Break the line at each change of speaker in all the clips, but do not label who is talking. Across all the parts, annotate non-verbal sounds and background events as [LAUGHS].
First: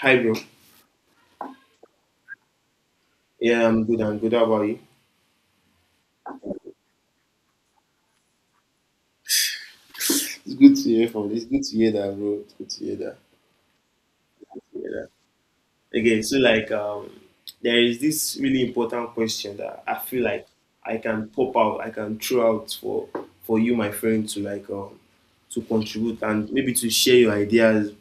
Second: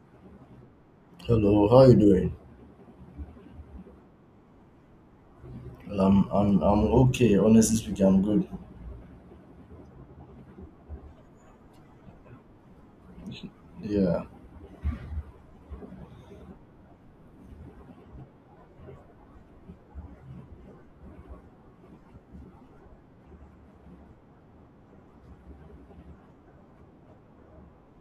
Hi, bro.
Hello, how you doing?
Yeah, I'm good. I'm good. How about you?
I'm okay. Honestly speaking, I'm good.
It's good to hear from this. Good to hear that, bro. It's good to hear that.
Yeah,
Yeah. Okay, so like, um, there is this really important question that I feel like I can pop out, I can throw out for you, my friend, to to contribute and maybe to share your ideas.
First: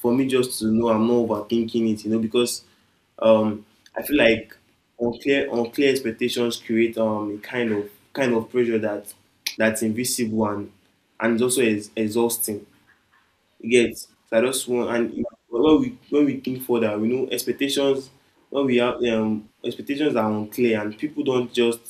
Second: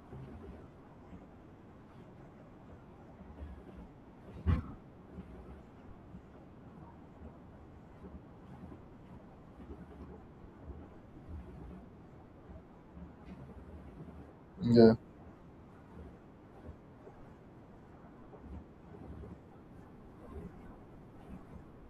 For me, just to know I'm not overthinking it, you know, because Um, I feel like unclear expectations create a kind of pressure that that's invisible and it's also exhausting. You get so I just want
yeah.
and when we think further, we know expectations when we have expectations are unclear and people don't just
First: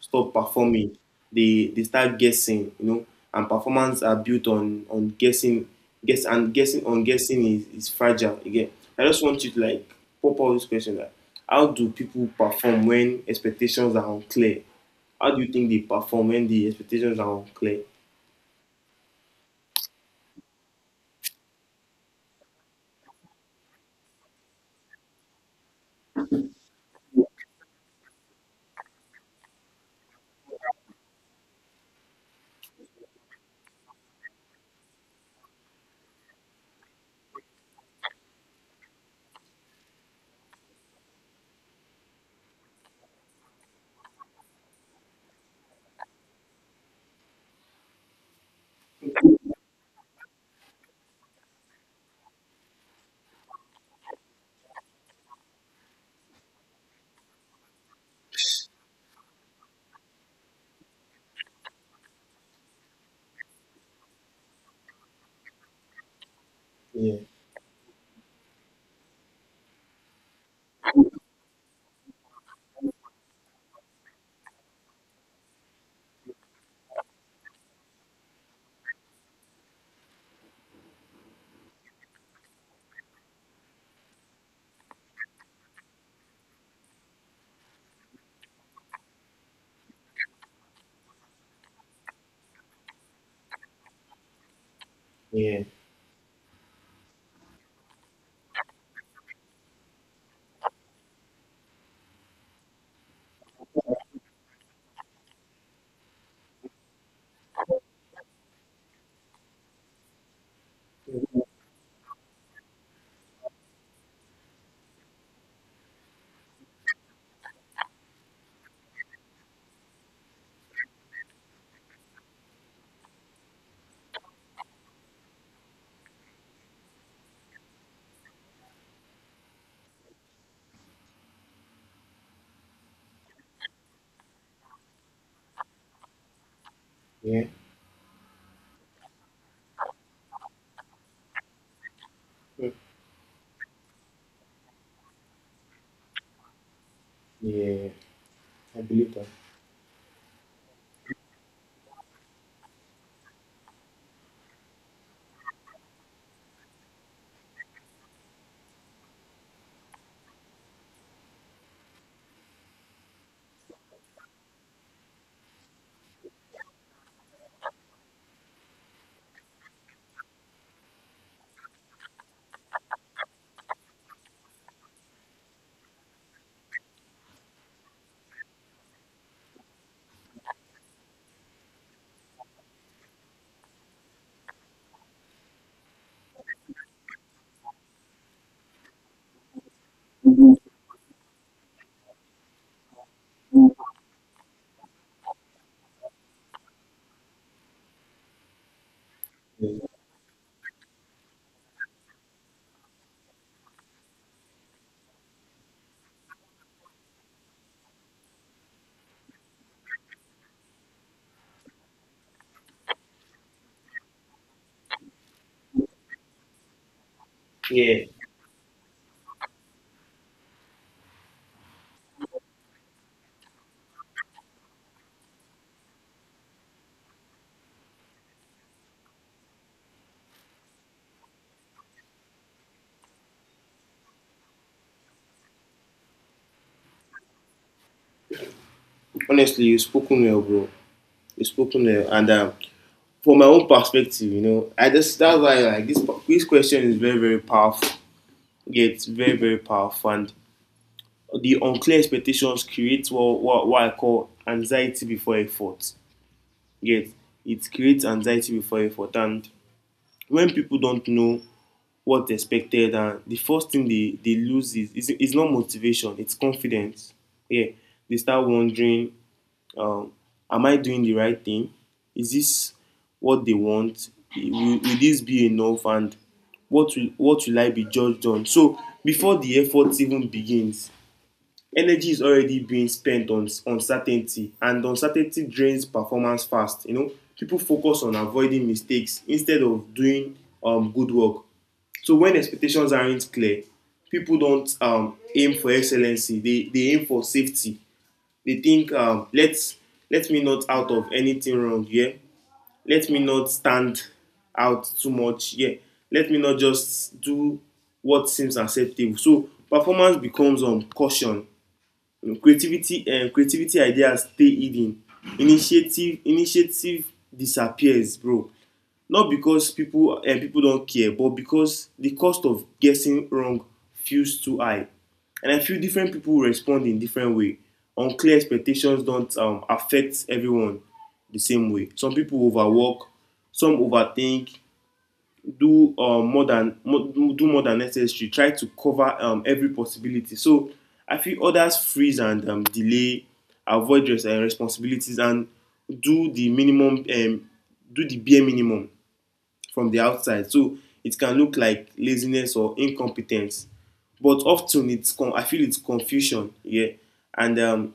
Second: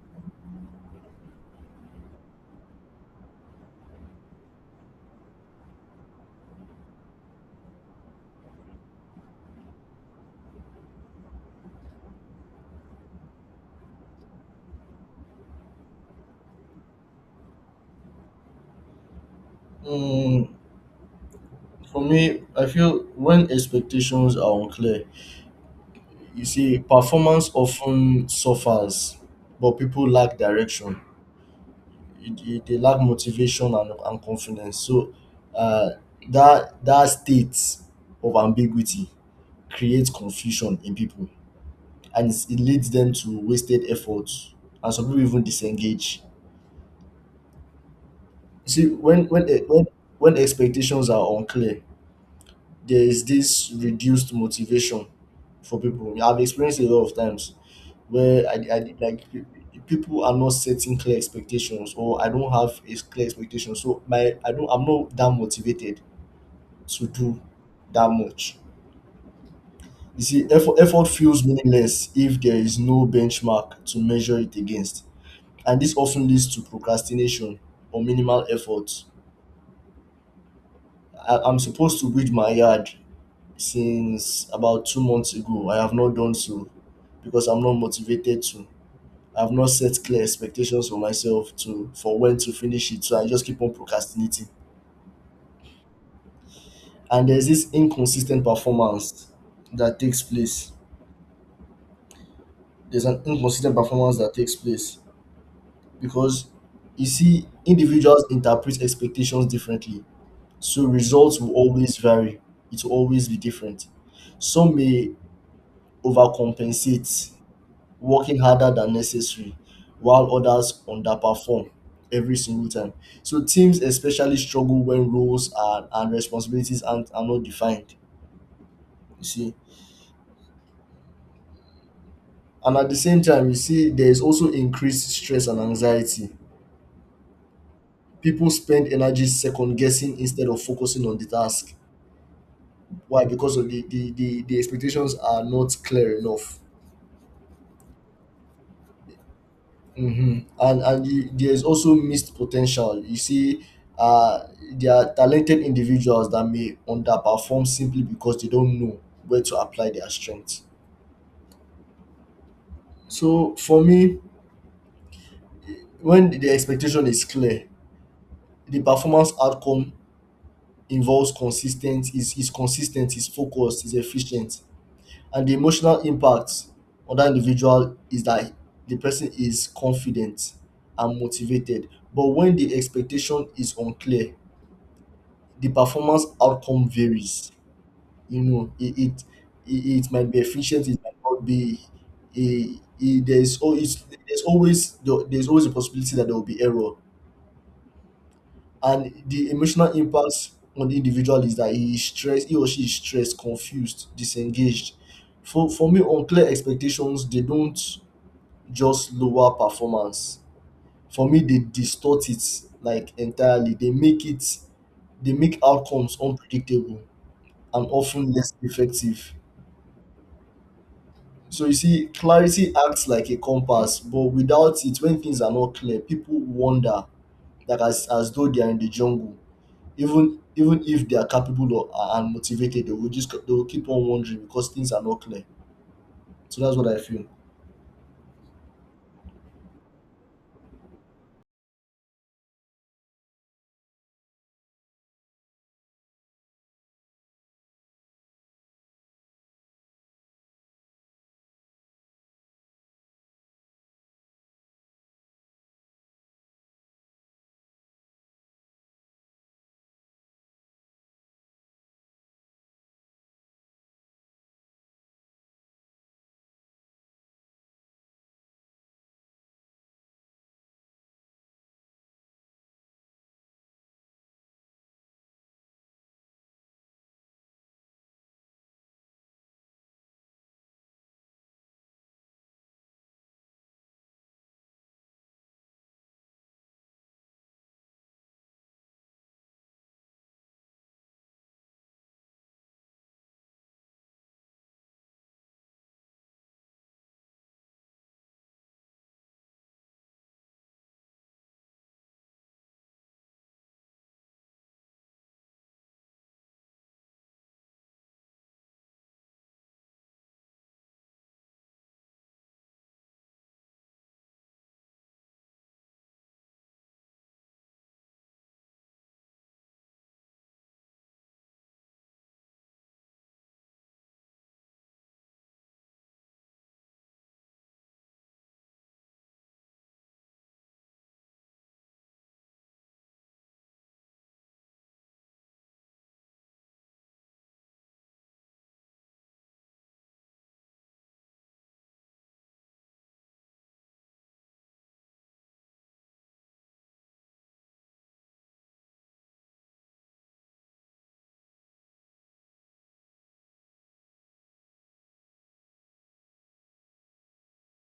stop performing. They start guessing, you know, and performance are built on guessing guessing on guessing is fragile again. I just want you to like pop out this question that how do people perform when expectations are unclear? How do you think they perform when the expectations are unclear?
Mm, for me, I feel when expectations are unclear, you see, performance often suffers, but people lack direction. They lack motivation and confidence. So, uh, that state of ambiguity creates confusion in people, and it leads them to wasted efforts, and some people even disengage. See, when e- when when expectations are unclear, there is this reduced motivation for people. I've experienced a lot of times where people are not setting clear expectations, or I don't have a clear expectation, so my I don't I'm not that motivated to
Yeah,
do that much. You see, effort feels meaningless if there is no benchmark to measure it against, and this often leads to procrastination or minimal effort. I'm supposed to weed my yard since about 2 months ago. I have not done so because I'm not motivated to. I've not set clear expectations for myself to for when to finish it, so I just keep on procrastinating.
yeah,
And there's this inconsistent performance that takes place. There's an inconsistent performance that takes place because you see, individuals interpret expectations differently, so results will always vary. It will always be different. Some may overcompensate, working harder than necessary while others underperform every single time. So teams especially struggle when roles and responsibilities are not defined, you see. And at the same time, you see there is also increased stress and anxiety.
yeah,
People spend energy second guessing instead of focusing on the task. Why? Because of the expectations are not clear enough.
yeah. I believe that.
Mm-hmm. And there is also missed potential. You see, uh, there are talented individuals that may underperform simply because they don't know where to apply their strengths. So for me, when the expectation is clear, the performance outcome involves consistent, is consistent, is focused, is efficient, and the emotional impact on that individual is that the person is confident and motivated. But when the expectation is unclear, the performance outcome varies. You know, it might be efficient, it might not be. It, there's always there's always there's always a possibility that there will be error, and the
Yeah.
emotional impact on the individual is that he or she is stressed, confused, disengaged. For me, unclear expectations, they don't just lower performance. For me, they distort it like entirely. They make outcomes unpredictable and
Yeah,
often less effective. So you see, clarity acts like a compass, but without it, when things are not clear, people wander like as though they are in the jungle. Even if they are capable and motivated, they will keep on wandering because things are not clear. So that's what I feel.
honestly, you've spoken well, bro. You've spoken well, and from my own perspective, you know, I just that's why like this question is very very powerful. Yeah, it's very very powerful, and the unclear expectations create what I call anxiety before effort. Yet it creates anxiety before effort, and when people don't know what's expected, and the first thing they lose is not motivation, it's confidence. Yeah, they start wondering um, am I doing the right thing? Is this what they want? Will this be enough? And what will I be judged on? So before the effort even begins, energy is already being spent on uncertainty, and uncertainty drains performance fast. You know, people focus on avoiding mistakes instead of doing good work. So when expectations aren't clear, people don't aim for excellency; they aim for safety. They think, let me not out of anything wrong here. Yeah, let me not stand out too much here. Yeah, let me not just do what seems acceptable. So performance becomes caution. Creativity ideas stay hidden. Initiative disappears, bro, not because people don't care, but because the cost of guessing wrong feels too high. And I feel different people respond in different way. Unclear expectations don't affect everyone the same way. Some people overwork, some overthink, do do more than necessary, try to cover every possibility. So I feel others freeze and delay, avoid responsibilities, and do the minimum, do the bare minimum from the outside. So it can look like laziness or incompetence. But often I feel it's confusion, yeah. And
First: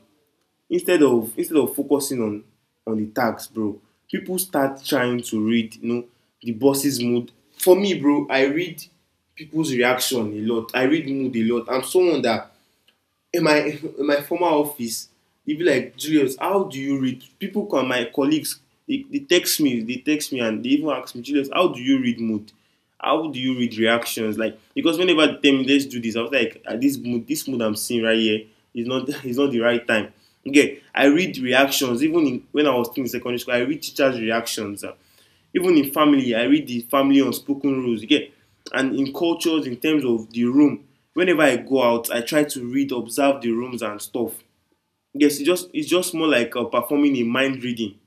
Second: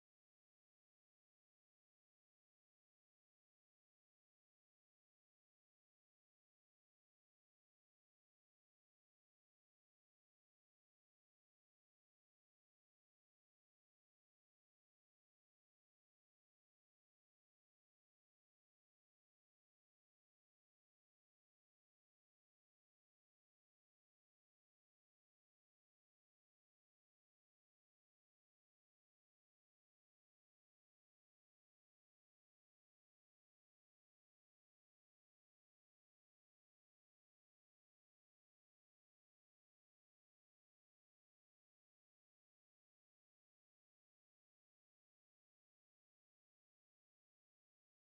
instead of focusing on the tags, bro, people start trying to read, you know, the boss's mood. For me, bro, I read people's reaction a lot. I read mood a lot. I'm someone that in my former office, they be like, Julius, how do you read people? Come, my colleagues, they text me. And they even ask me, Julius, how do you read mood? How do you read reactions? Like, because whenever they tell me, let's do this, I was like, ah, this mood I'm seeing right here is not [LAUGHS] is not the right time. Okay, I read reactions even when I was still in secondary school. I read teachers reactions, ah, even in family. I read the family unspoken rules, you get, and in cultures in terms of the room. Whenever I go out, I try to read, observe the rooms and stuff. Yes, it's just more like performing a mind reading,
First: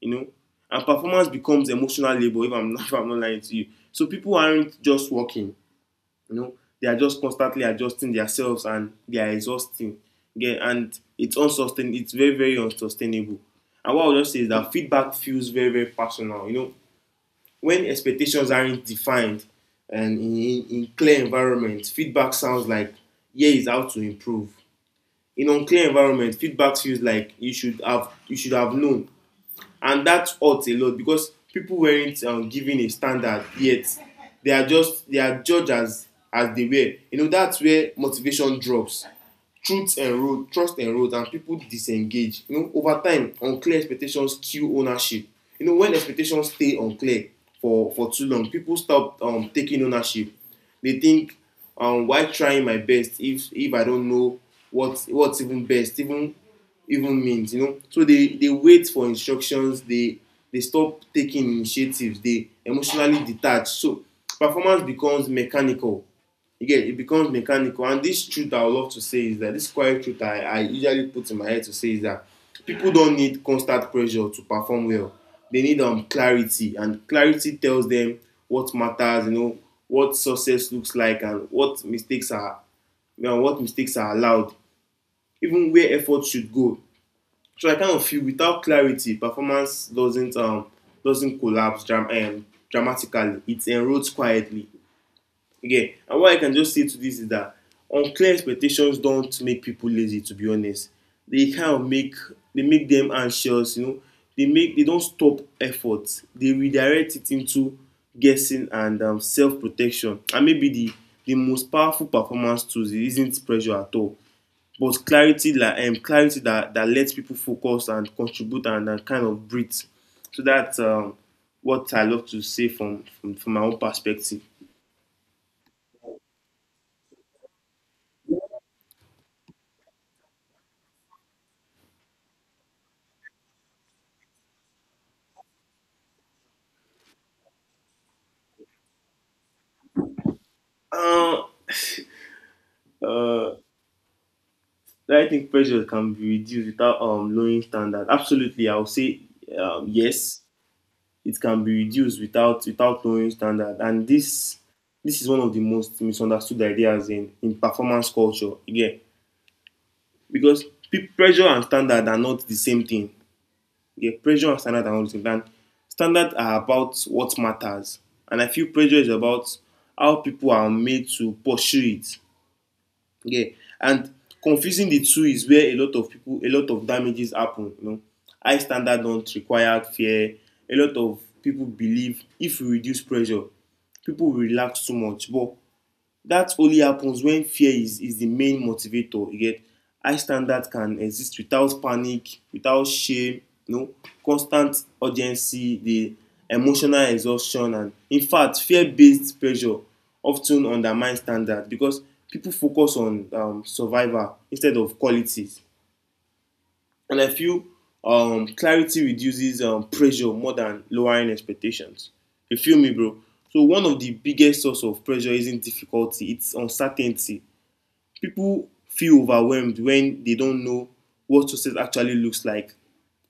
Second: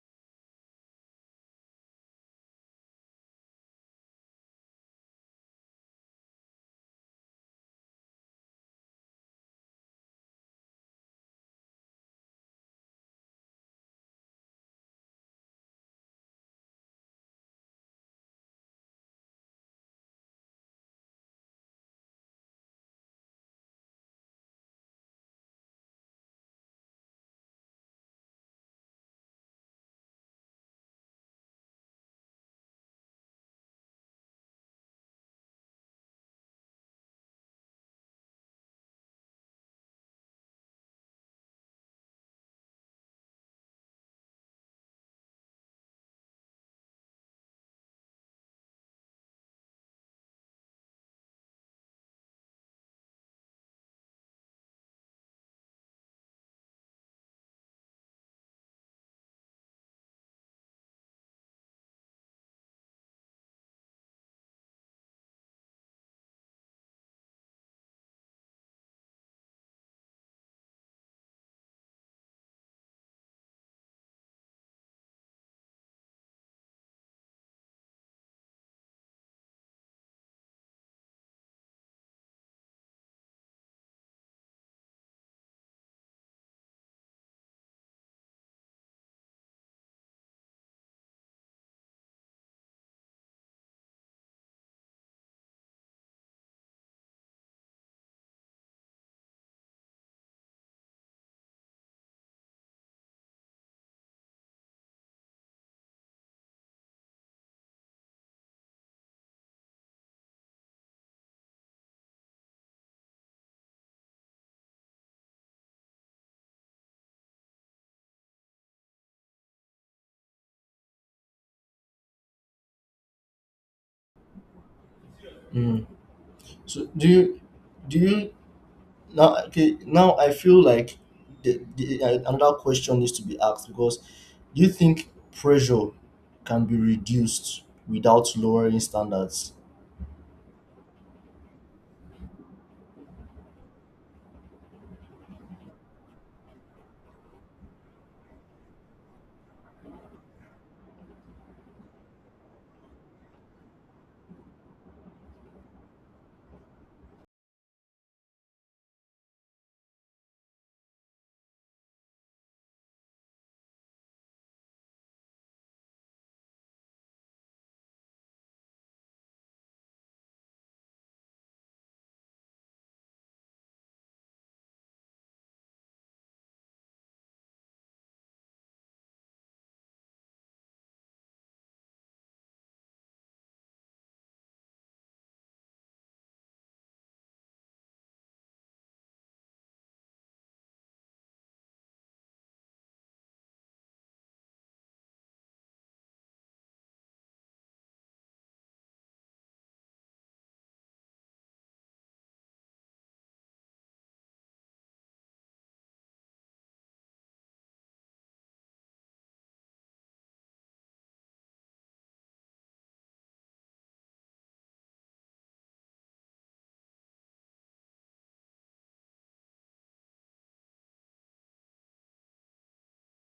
you know, and performance becomes emotional labor, if I'm [LAUGHS] not, if I'm not lying to you. So people aren't just working, you know, they are just constantly adjusting themselves, and they are exhausting. Yeah, and it's unsustainable. It's very very unsustainable. And what I'll just say is that feedback feels very very personal, you know, when expectations aren't defined. And in clear environment, feedback sounds like, here is how to improve. In unclear environment, feedback feels like, you should have known, and that hurts a lot because people weren't given a standard yet. They are judged as they were. You know, that's where motivation drops, truth erode, trust erode, and people disengage, you know. Over time, unclear expectations kill ownership, you know. When expectations stay unclear for too long, people stop taking ownership. They think, why trying my best if I don't know what what's even best even even means, you know. So they wait for instructions. They stop taking initiatives. They emotionally detach. So performance becomes mechanical, you get. It becomes mechanical. And this truth I would love to say is that, this quiet truth I usually put in my head to say is that people don't need constant pressure to perform well. They need clarity, and clarity tells them what matters, you know, what success looks like, and what mistakes are, you know, what mistakes are allowed, even where effort should go. So I kind of feel without clarity performance doesn't collapse dramatically. It erodes quietly. Okay, and what I can just say to this is that unclear expectations don't make people lazy. To be honest, they kind of make them anxious. You know, they don't stop effort. They redirect it into guessing and self protection. And maybe the most powerful performance tools isn't pressure at all, but clarity, like clarity that lets people focus and contribute and kind of breathe. So that's what I love to say from from my own perspective.
Mm. So do you now? Okay, now I feel like another question needs to be asked, because do you think pressure can be reduced without lowering standards?
Uh, Uh, I pressure can be reduced without lowering standards. Absolutely, I would say yes, it can be reduced without lowering standards. And this is one of the most misunderstood ideas in, performance culture. Again, because pressure and standard are not the same thing. Yeah, pressure and standard are not the same thing. And standards are about what matters, and I feel pressure is about how people are made to pursue it. Yeah, and confusing the two is where a lot of people, a lot of damages happen. You know, high standard don't require fear. A lot of people believe if we reduce pressure, people will relax too much. But that only happens when fear is the main motivator. You get high standards can exist without panic, without shame, you know, constant urgency, the emotional exhaustion. And in fact, fear-based pressure often undermines standards because people focus on survival instead of quality. And I feel clarity reduces pressure more than lowering expectations. You feel me, bro? So one of the biggest source of pressure isn't difficulty; it's uncertainty. People feel overwhelmed when they don't know what success actually looks like,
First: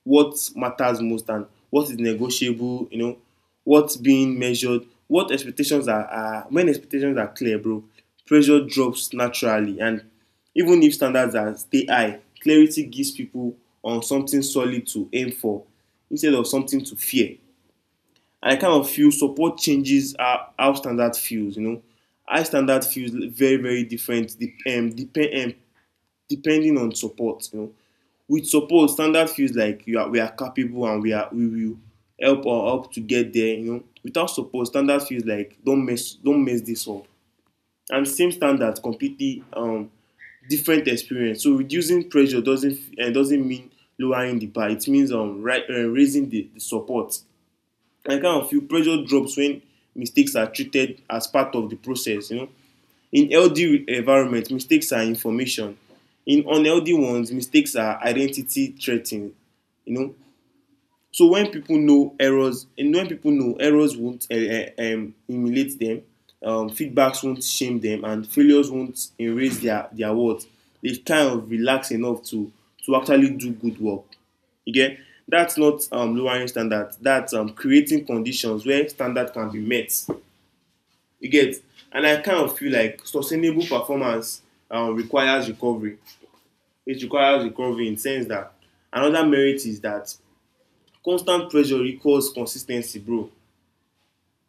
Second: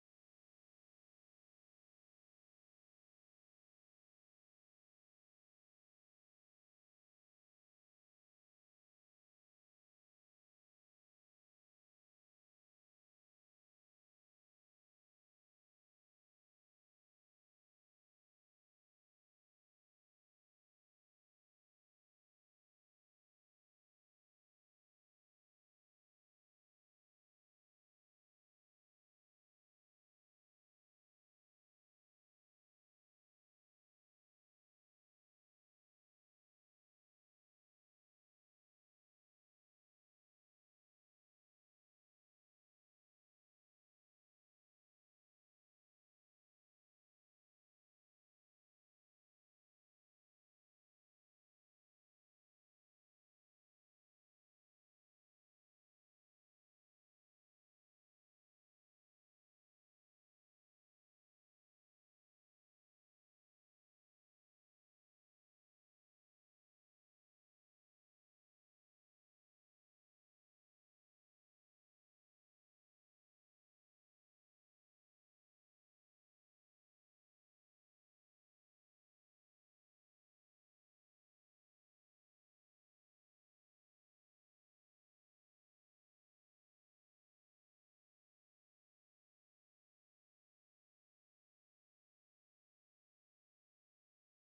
what matters most, and what is negotiable, you know, what's being measured, what expectations are, when expectations are clear, bro, pressure drops naturally. And even if standards are stay high, clarity gives people on something solid to aim for, instead of something to fear. And I kind of feel support changes how standard feels, you know. High standard feels very, very different depending on support, you know. With support, standard feels like you are, we are capable, and we will help or help to get there, you know. Without support, standard feels like don't mess this up. And same standard completely different experience. So reducing pressure doesn't mean lowering the bar. It means raising the support. Like, I kind of feel pressure drops when mistakes are treated as part of the process, you know. In healthy environment, mistakes are information. In unhealthy ones, mistakes are identity threatening. You know, so when people know errors, and when people know errors won't humiliate them, feedbacks won't shame them, and failures won't erase their worth. They kind of relax enough to actually do good work. You get that's not lowering standards. That's creating conditions where standard can be met. You get, and I kind of feel like sustainable performance requires recovery. It requires recovery in the sense that another merit is that constant pressure equals consis ten cy, bro.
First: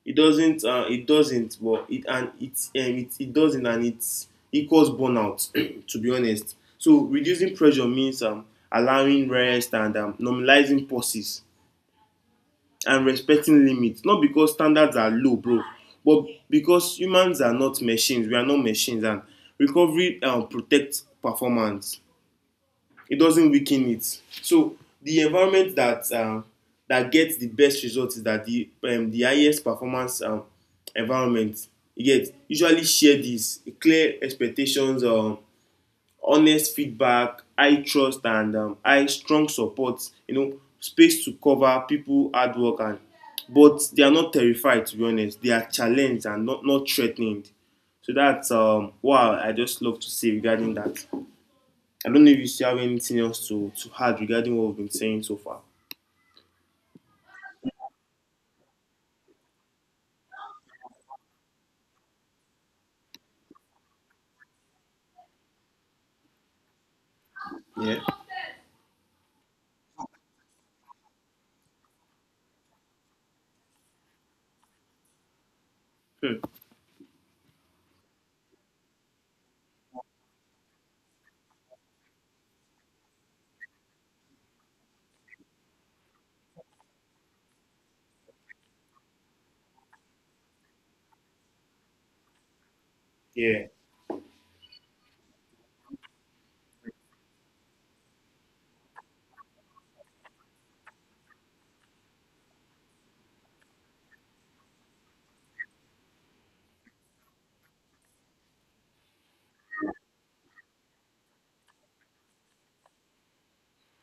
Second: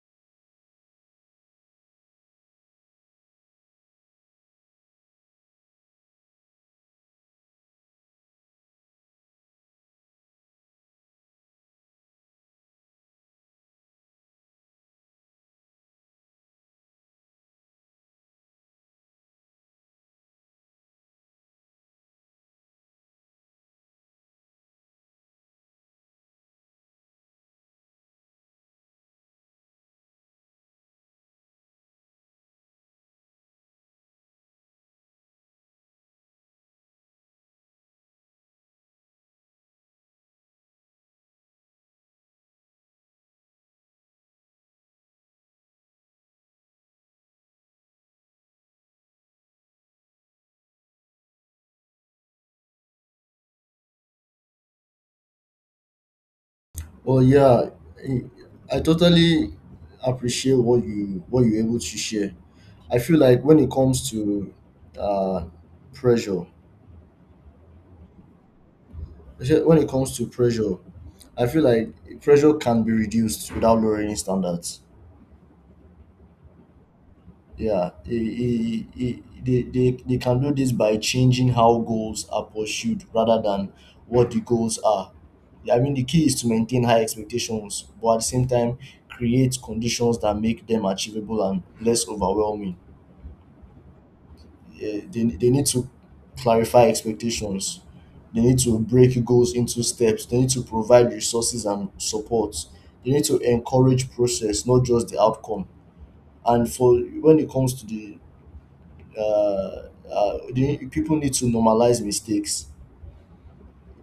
It doesn't it doesn't, but it and it doesn't, and it equals burnout [CLEARS THROAT] to be honest. So reducing pressure means allowing rest and normalizing pauses and respecting limits, not because standards are low, bro, but because humans are not machines. We are not machines, and recovery protects performance. It doesn't weaken it. So the environment that that gets the best result is that the highest performance environment, you get, usually share this: clear expectations, honest feedback, high trust and high strong support, you know, space to cover people hard work, and but they are not terrified, to be honest. They are challenged and not threatened. So that's what I just love to say regarding that. I don't know if you still have anything else to add regarding what we've been saying so far.
Well, yeah, I I totally appreciate what you're able to share. I feel like when it comes to uh, pressure,
Yeah.
actually, when it comes to pressure, I feel like pressure can be reduced without lowering standards.
Hmm.
Yeah, they I- they can do this by changing how goals are pursued rather than what the goals are. Yeah, I mean, the key is to maintain high expectations, but at the same time, create conditions that make them achievable and less overwhelming.
Yeah,
They need to clarify expectations, they need to break goals into steps, they need to provide resources and support, they need to encourage process, not just the outcome. And for when it comes to the people need to normalize mistakes.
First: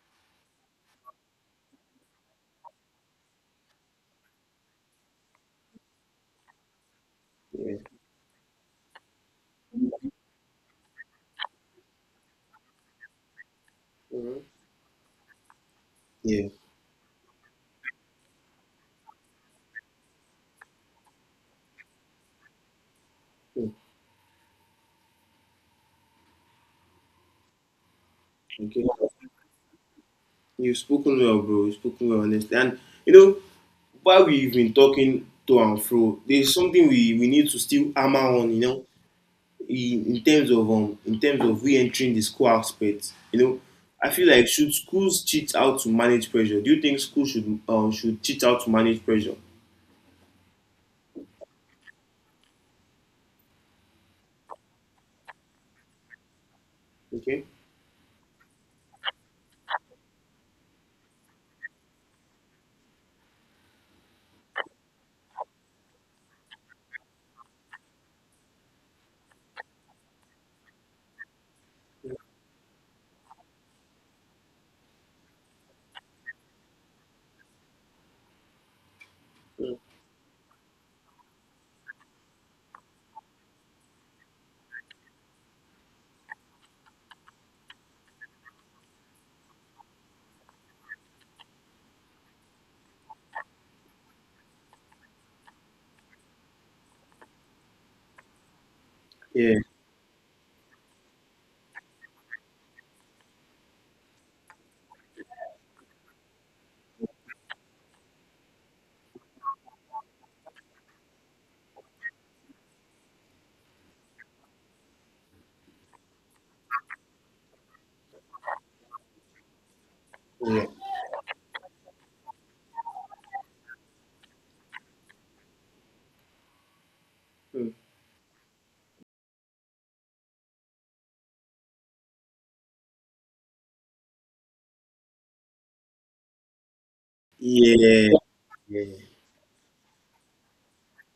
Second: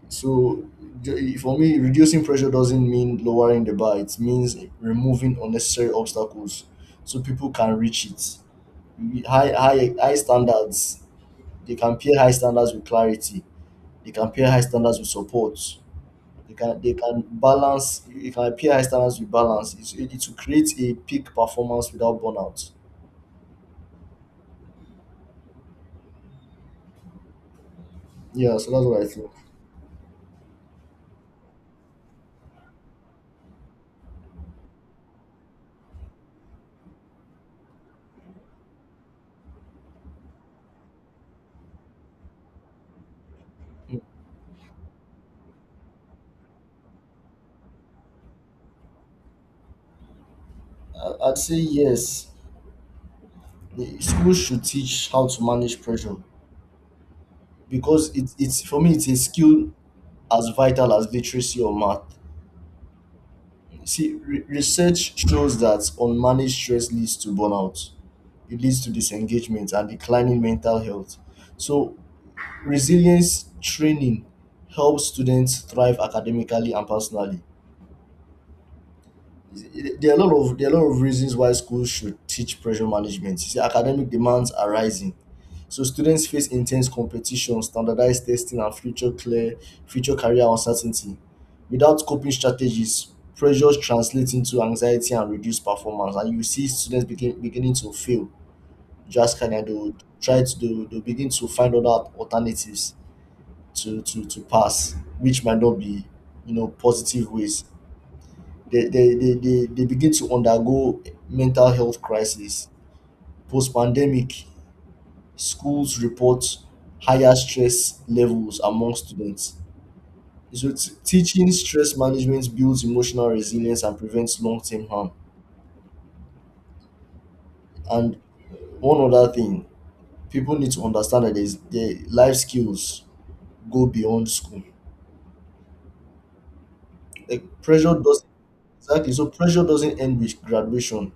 So for me, reducing pressure doesn't mean lowering the bar. It means removing unnecessary obstacles so people can
yeah.
reach it. High standards. They can pair high standards with clarity. They can pair
Hmm.
high standards with support.
Yeah.
They can balance. You can pair high standards with balance. It will create a peak performance without burnout.
Hmm.
Yeah, so that's
Okay.
what I think.
You've spoken well, bro. You've spoken well, honestly. And you know, while we've been talking to and fro, there's something we need to still hammer on, you know, in terms of re-entering the school aspect. You know, I feel like should schools teach how to manage pressure? Do you think schools should teach how to manage pressure?
I'd say yes, the schools should teach how to manage pressure,
Okay.
because it it's for me it's a skill as vital as literacy or math. See, research shows that unmanaged stress leads to burnout, it leads to disengagement and declining mental health, so resilience training helps students thrive academically and personally.
Mm.
There are a lot of reasons why schools should teach pressure management. You see, academic demands are rising. So students face intense competition, standardized testing, and future career uncertainty. Without coping strategies, pressures translate into anxiety and reduced performance. And you see students beginning to fail drastically,
Yeah.
and they will begin to find other alternatives to pass, which might not be, you know, positive ways. They begin to undergo mental health crisis. Post pandemic, schools report higher stress levels among students.
Yeah.
So teaching stress management builds emotional resilience and prevents long-term harm.
Mm.
And one other thing, people need to understand that there's their life skills go beyond school. Like pressure
Yeah.
does.
Yeah.
Exactly, so pressure doesn't end with graduation.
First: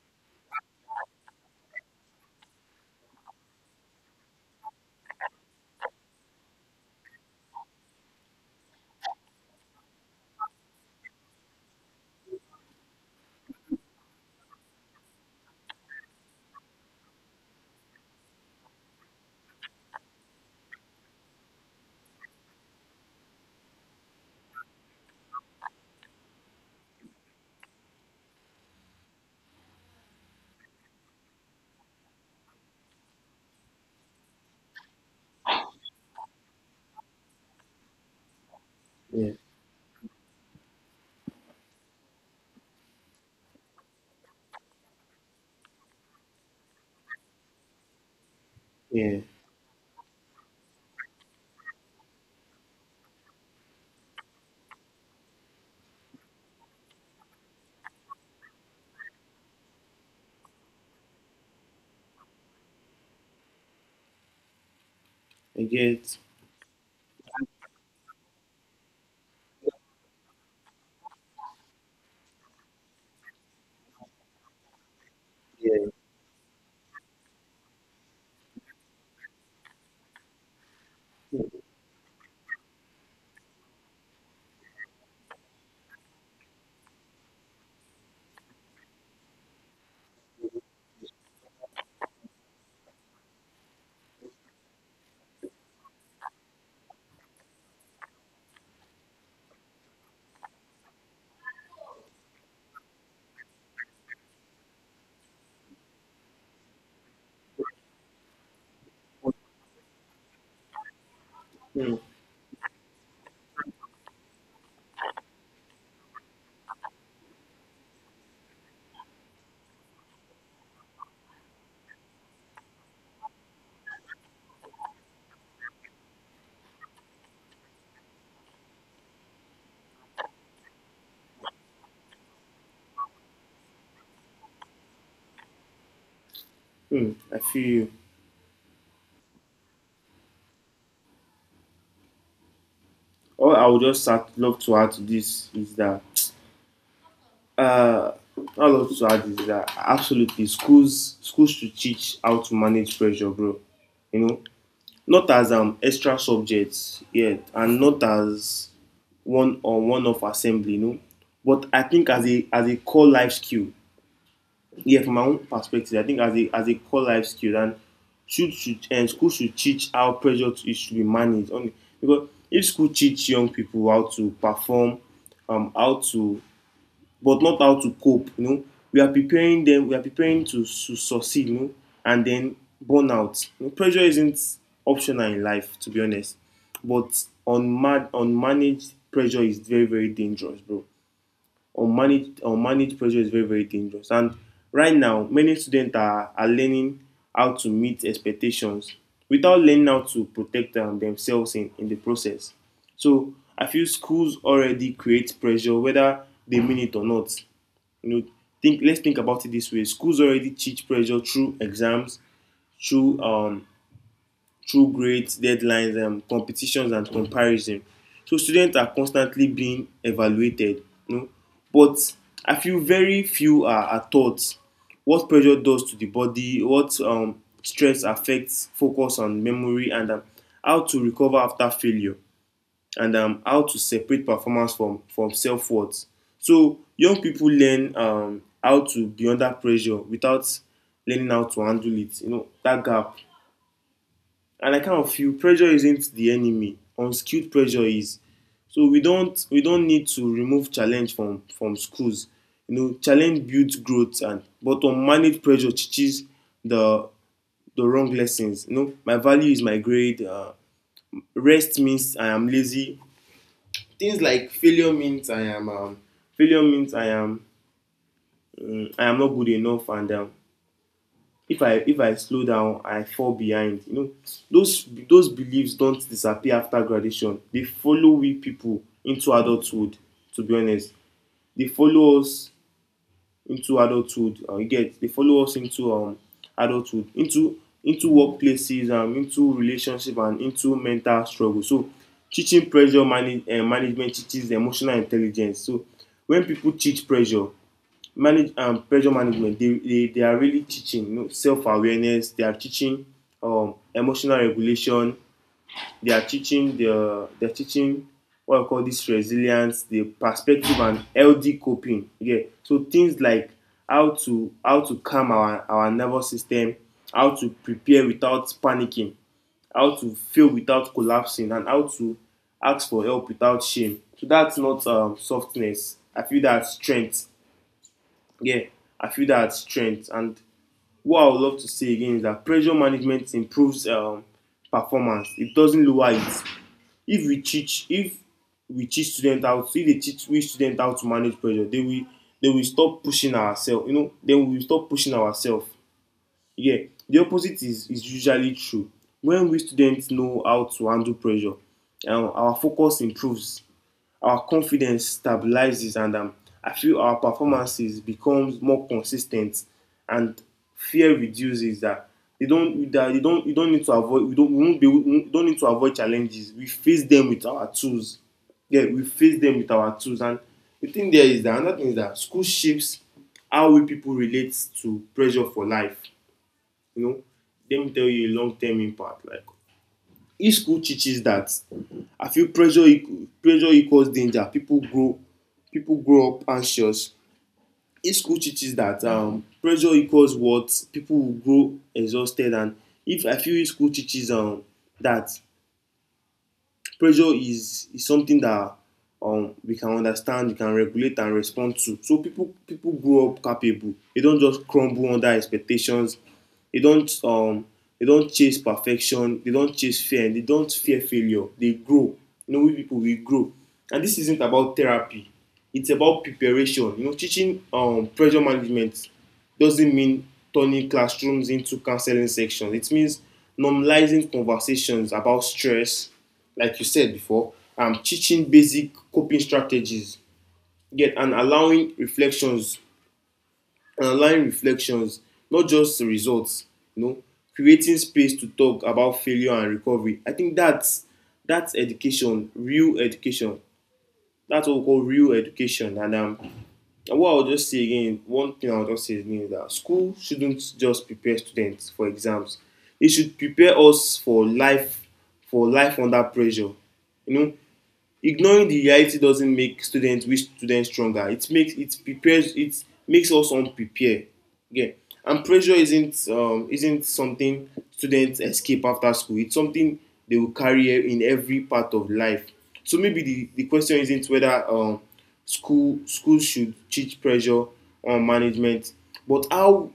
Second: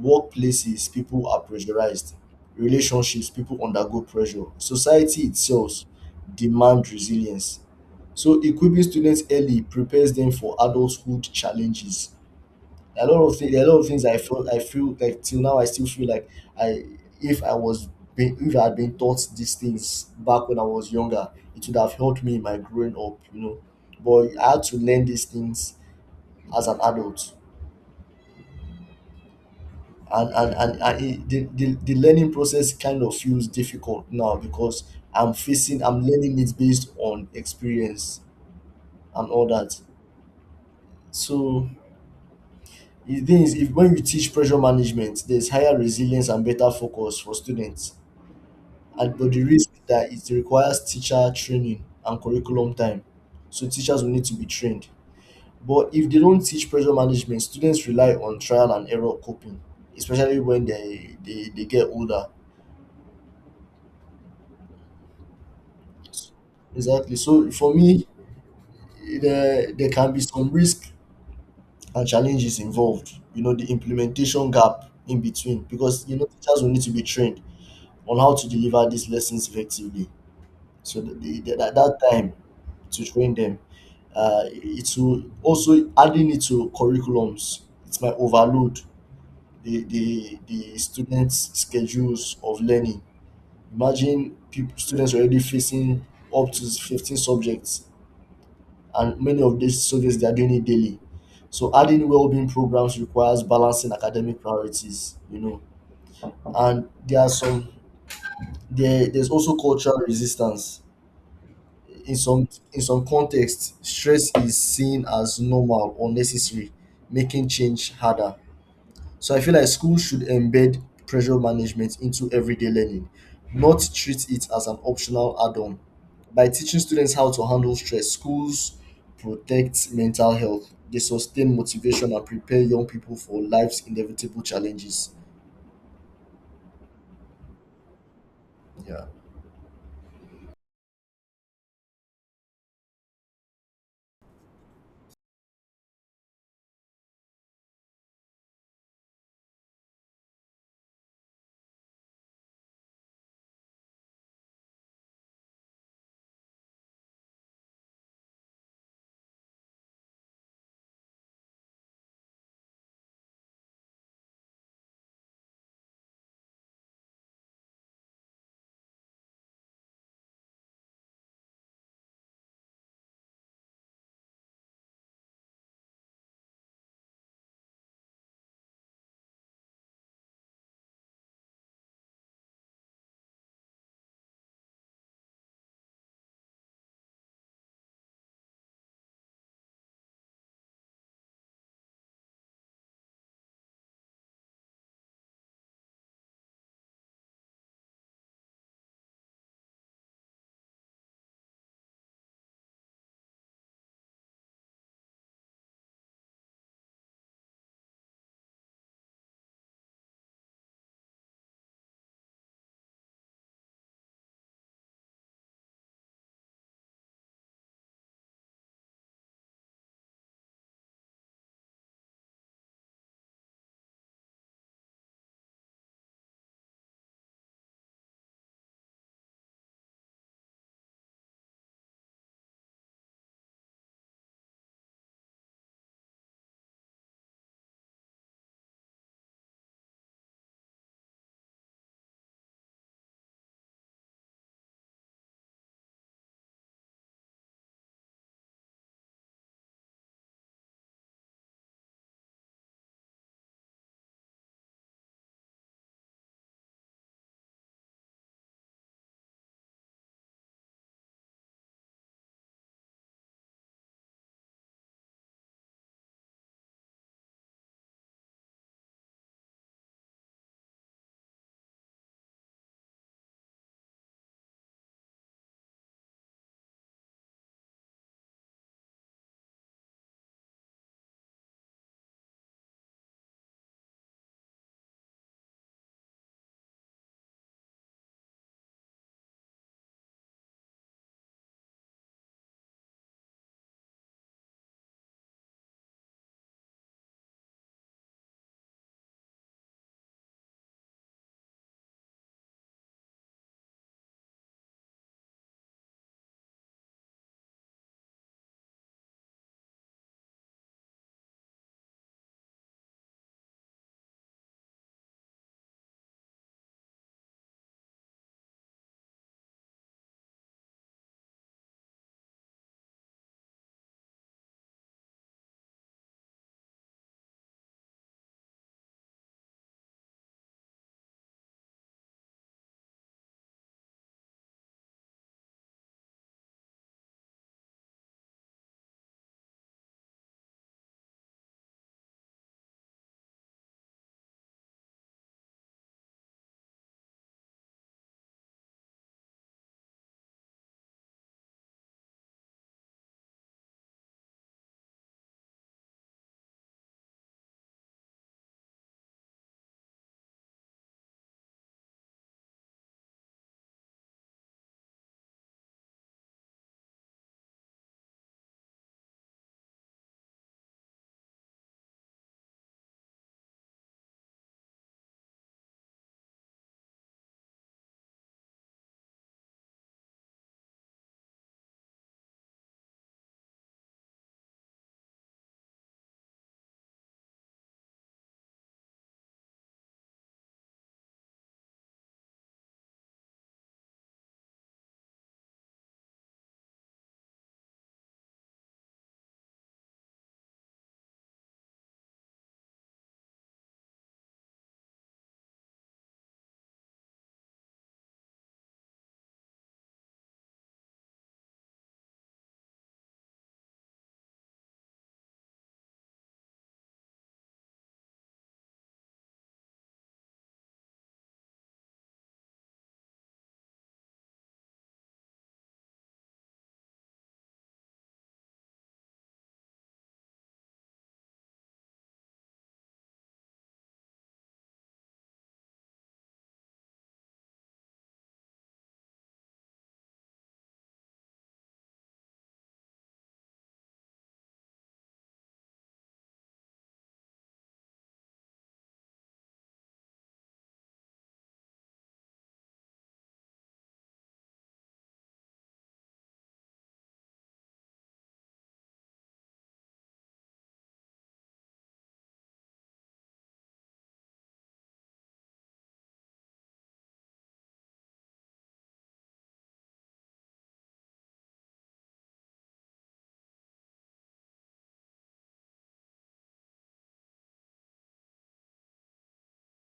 Workplaces, people are pressurized. Relationships, people undergo pressure. Society itself demand resilience. So equipping students early prepares them for adulthood challenges. A lot of things, I feel like till now, I still feel like I, if if I had been taught these things back when I was younger, it would have helped me in my growing up, you know. But I had to learn these things as an adult, and and it, the learning process kind of feels difficult now because I'm learning it based on experience and
Yeah.
all that. So it means if, when you teach pressure management, there's higher resilience and better focus for students. And
Yeah.
but the risk is that it requires teacher training and curriculum time. So teachers will need to be trained. But if they don't teach pressure management, students rely on trial and error coping, especially when they get older.
I get.
Exactly. So for me, there can be some risk and challenges involved. You know, the implementation gap in between,
Yeah.
because you know teachers will need to be trained on how to deliver these lessons effectively. So that time to train them, it will also adding it to curriculums. It might overload the students' schedules of learning. Imagine people, students already facing up to 15 subjects, and many of these subjects they are doing it daily. So adding well-being programs requires balancing academic priorities, you know, and there are some, there's also cultural resistance.
Mm.
In some in some contexts, stress is seen as normal or necessary, making change harder. So I feel like schools should embed pressure management into everyday learning, not treat it as an optional add-on. By teaching students how to handle stress, schools protect mental health. They sustain motivation and prepare young people for life's inevitable challenges.
Mm. I feel you.
Yeah.
All I would just start, love to add to this is that Uh, all I love to add is that absolutely schools should teach how to manage pressure, bro. You know, not as extra subjects yet, and not as one on one of assembly, you know, but I think as a core life skill. Yeah, from my own perspective, I think as a core life skill, and should and school should teach how pressure to, it should be managed. Only because if school teach young people how to perform, how to but not how to cope, you know, we are preparing them. We are preparing to succeed, you know, and then burn out. You know, pressure isn't optional in life, to be honest, but unmanaged pressure is very, very dangerous, bro. Unmanaged pressure is very, very dangerous, and right now many students are learning how to meet expectations without learning how to protect themselves in the process. So I feel schools already create pressure whether they mean it or not, you know. Think, let's think about it this way: schools already teach pressure through exams, through through grades, deadlines, competitions and comparison. So students are constantly being evaluated, you know, but I feel very few are taught what pressure does to the body, what stress affects focus and memory, and how to recover after failure, and how to separate performance from self worth. So young people learn how to be under pressure without learning how to handle it. You know that gap, and I kind of feel pressure isn't the enemy. Unskilled pressure is. So we don't need to remove challenge from schools. You know challenge builds growth, and but unmanaged pressure teaches the the wrong lessons. You know, my value is my grade. Rest means I am lazy, things like failure means I am failure means I am I am not good enough, and if I slow down, I fall behind. You know, those beliefs don't disappear after graduation. They follow we people into adulthood. To be honest, they follow us into adulthood you get dey follow us into adulthood into workplaces and into relationship and into mental struggle. So teaching pressure manage management teaches emotional intelligence. So when people teach pressure manage pressure management, they are really teaching, you know, self awareness. They are teaching emotional regulation. They're teaching what I call this resilience, the perspective and healthy coping. Yeah. So things like how to calm our nervous system, how to prepare without panicking, how to fail without collapsing, and how to ask for help without shame. So that's not softness. I feel that's strength. Yeah, I feel that's strength. And what I would love to say again is that pressure management improves performance. It doesn't lower it. If we teach student how to if they teach we student how to manage pressure they will stop pushing ourselves, you know, then we will stop pushing ourselves. Yeah, the opposite is usually true. When we students know how to handle pressure, our focus improves, our confidence stabilizes, and I feel our performances becomes more consistent, and fear reduces. That they don't that you don't need to avoid, we don't we won't be, we don't need to avoid challenges. We face them with our tools. Yeah, we face them with our tools. And the thing there is that another thing is that school shapes how we people relate to pressure for life, you know. Let me tell you a long term impact. Like if school teaches that I feel pressure equals danger, people grow up anxious. If school teaches that pressure equals what, people will grow exhausted. And if I feel if school teaches that pressure is something that we can understand, we can regulate and respond to. So people grow up capable. They don't just crumble under expectations. They don't um, they don't chase perfection. They don't chase fear. And they don't fear failure. They grow. You know, we people we grow. And this isn't about therapy. It's about preparation. You know, teaching pressure management doesn't mean turning classrooms into counseling sections. It means normalizing conversations about stress, like you said before, teaching basic coping strategies. Get and allowing reflections, And allowing reflections, not just the results. You know, creating space to talk about failure and recovery. I think that's education, real education. That's what we call real education, and and what I would just say again, one thing I would just say again is that school shouldn't just prepare students for exams. It should prepare us for life under pressure. You know, ignoring the reality doesn't make students which students stronger. It makes it prepares it makes us unprepared. Yeah, and pressure isn't something students escape after school. It's something they will carry e- in every part of life. So maybe the question isn't whether schools should teach pressure or management, but how.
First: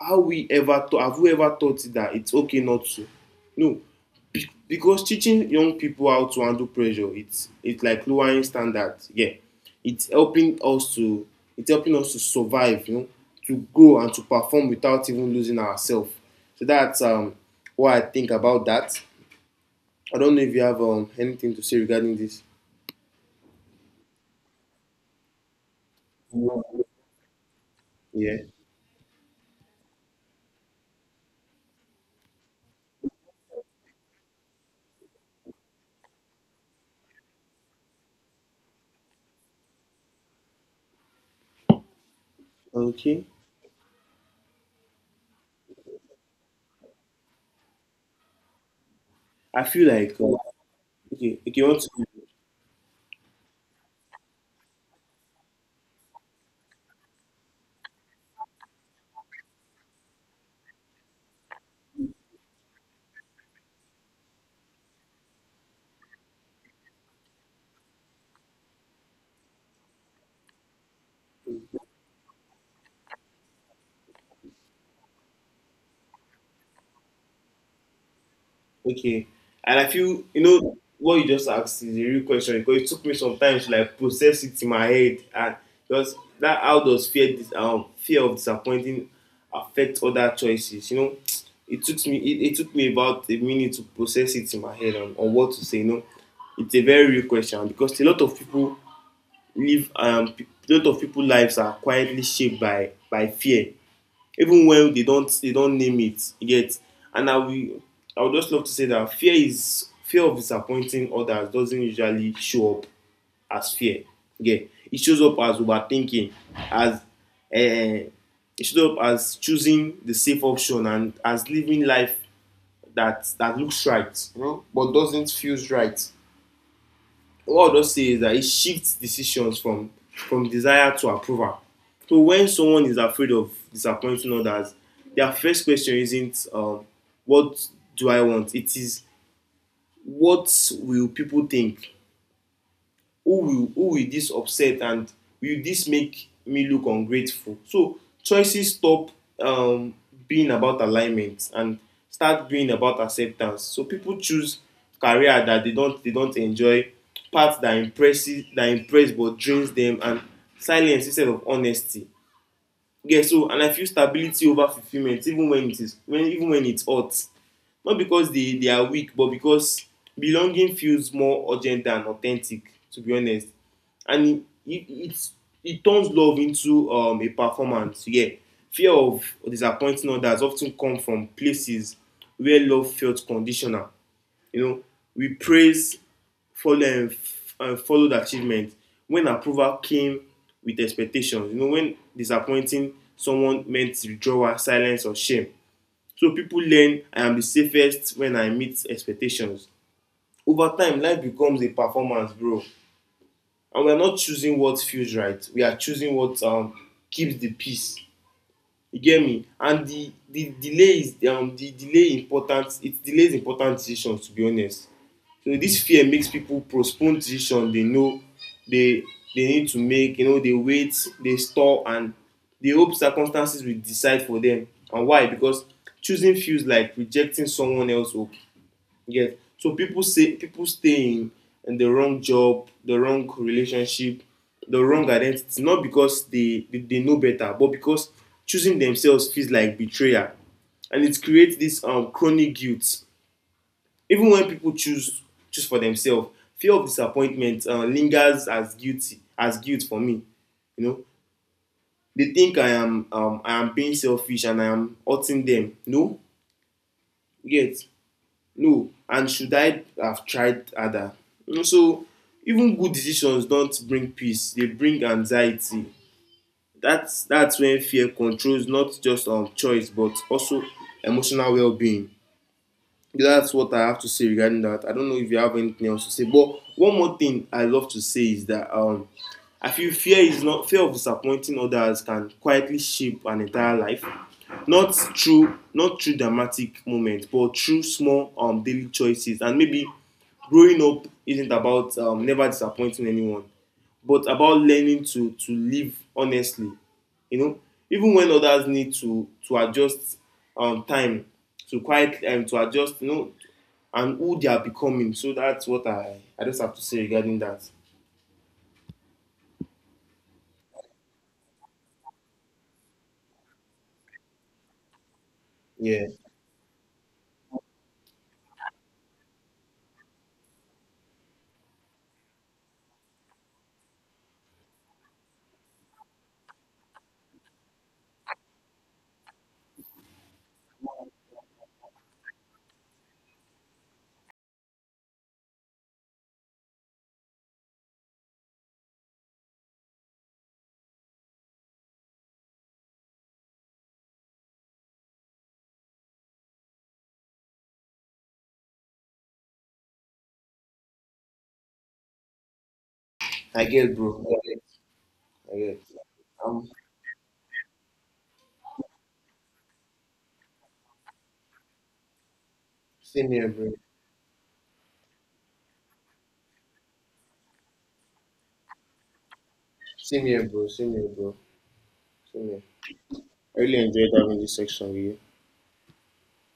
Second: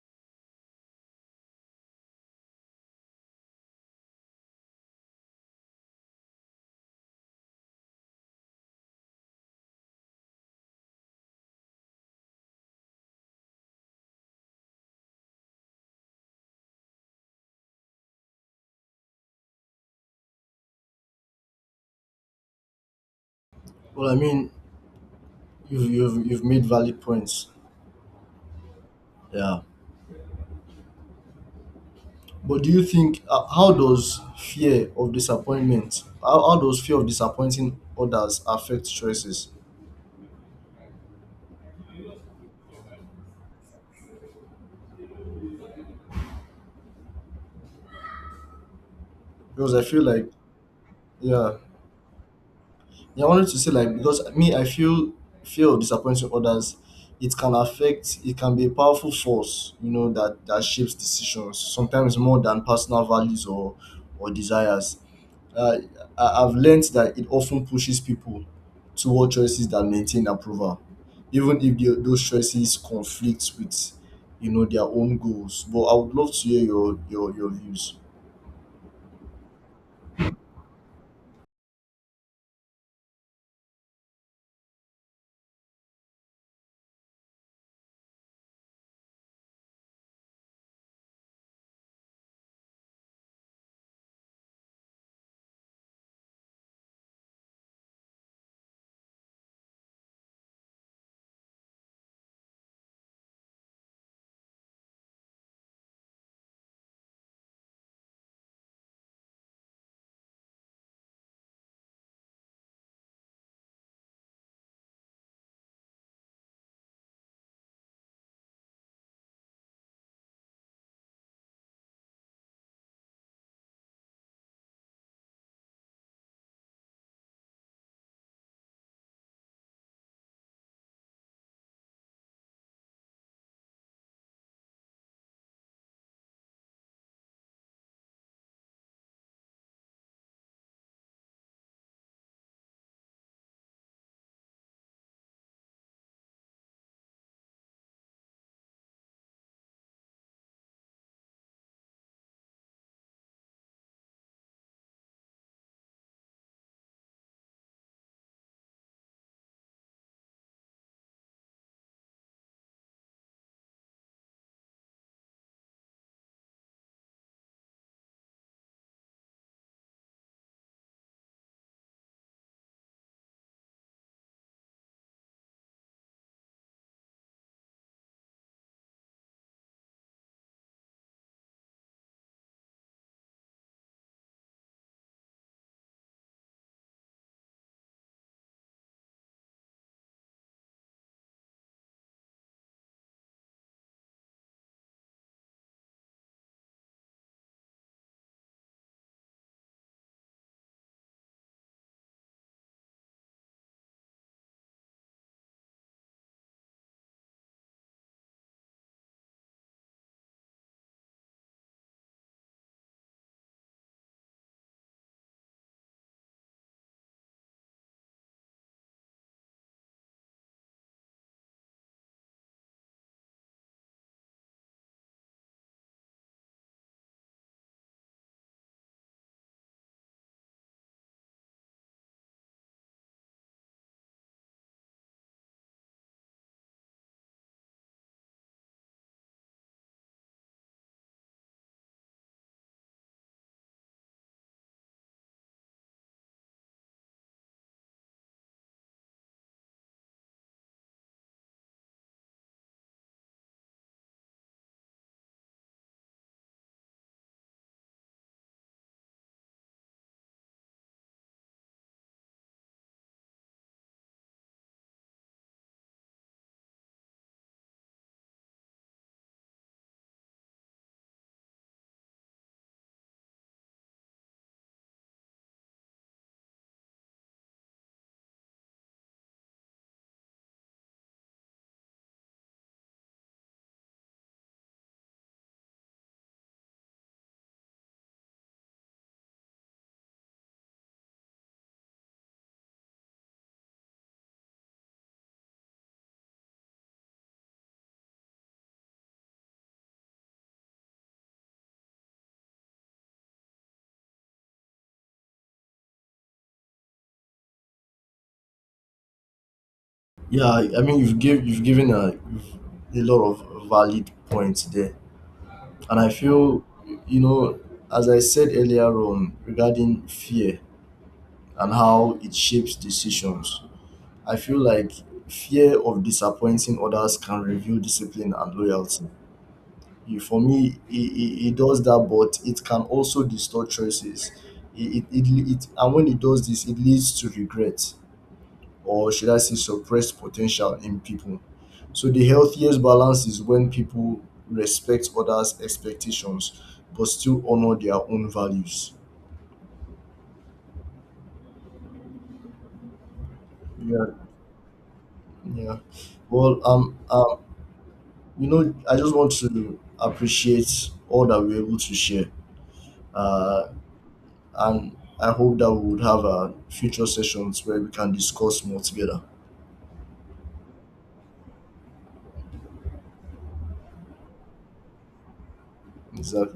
How we ever thought have we ever thought that it's okay not to? No, because teaching young people how to handle pressure, it's like lowering standards. Yeah, it's helping us to it's helping us to survive, you know, to grow and to perform without even losing ourselves. So that's what I think about that. I don't know if you have anything to say regarding this.
Well, I mean, you've made valid points.
Yeah.
Yeah. But do you think, how does fear of disappointing others affect choices?
Okay. I
Because I
feel
feel
like
like
okay, okay,
yeah.
you want to.
Yeah, I wanted to say, like, because me, I feel fear of disappointing others, it can affect. It can be a powerful force, you know, that that shapes decisions sometimes more than personal values or desires. Uh, I've learned that it often pushes people toward choices that maintain approval, even if those choices conflict with, you know, their own goals. But I would love to hear your views.
Okay. And I feel, you know, what you just asked is a real question because it took me some time to like process it in my head and because that how does fear dis fear of disappointing affect other choices? You know, it took me it took me about a minute to process it in my head on what to say, you know. It's a very real question because a lot of people live pe- a lot of people lives are quietly shaped by fear even when they don't name it, you get. And I will, I would just love to say that fear of disappointing others doesn't usually show up as fear. Yeah, it shows up as overthinking, as it shows up as choosing the safe option and as living life that that looks right, you know, but doesn't feel right. What I'll just say is that it shifts decisions from desire to approval. So when someone is afraid of disappointing others, their first question isn't what do I want? It is what will people think? Who will this upset, and will this make me look ungrateful? So choices stop um, being about alignment and start being about acceptance. So people choose career that they don't enjoy, path that impress but drains them, and silence instead of honesty. Yeah, so and I feel stability over fulfilment even when it is when even when it hurt, not because they are weak, but because belonging feels more urgent than authentic, to be honest. And it turns love into a performance. Yeah. Fear of disappointing others often come from places where love felt conditional. You know, we praise, follow, and, and followed achievement when approval came with expectations. You know, when disappointing someone meant withdrawal, silence, or shame. So people learn I am the safest when I meet expectations. Over time, life becomes a performance, bro. And we are not choosing what feels right. We are choosing what keeps the peace. You get me? And the delay important. It delays important decisions. To be honest, so this fear makes people postpone decision they know they they need to make. You know, they wait, they stall, and they hope circumstances will decide for them. And why? Because choosing feels like rejecting someone else's hope. Yes. So people stay in the wrong job, the wrong relationship, the wrong identity, not because they they know better, but because choosing themselves feels like betrayal. And it creates this chronic guilt. Even when people choose for themselves, fear of disappointment lingers as guilty as guilt for me. You know, they think I am being selfish and I am hurting them. No, yet no. And should I have tried harder? You know, so even good decisions don't bring peace; they bring anxiety. That's when fear controls not just choice but also emotional well-being. That's what I have to say regarding that. I don't know if you have anything else to say, but one more thing I love to say is that I feel fear is not fear of disappointing others can quietly shape an entire life, not through not through dramatic moments, but through small daily choices. And maybe growing up isn't about never disappointing anyone but about learning to live honestly, you know, even when others need to adjust, time to quiet to adjust, you know, and who they are becoming. So that's what I just have to say regarding that.
Yeah, I mean, you've given a a lot of valid points there. And
Yeah,
I feel, you know, as I said earlier on regarding fear and how it shapes decisions, I feel like fear of disappointing others can reveal discipline and loyalty. For me, it does that, but it can also distort choices. And when it does this, it leads to regret, or should I say suppressed potential in people. So the healthiest balance is when people respect others' expectations but still honor their own values.
I get,
Yeah,
bro. I get. I
yeah.
get. Um,
Well, you know, I just want to appreciate all that we're able to share.
same here,
Uh,
bro.
and I hope that we would have future sessions where we can discuss more together.
Same here, bro. Same here, bro. Same here. I really enjoyed having this section with you.
Exactly.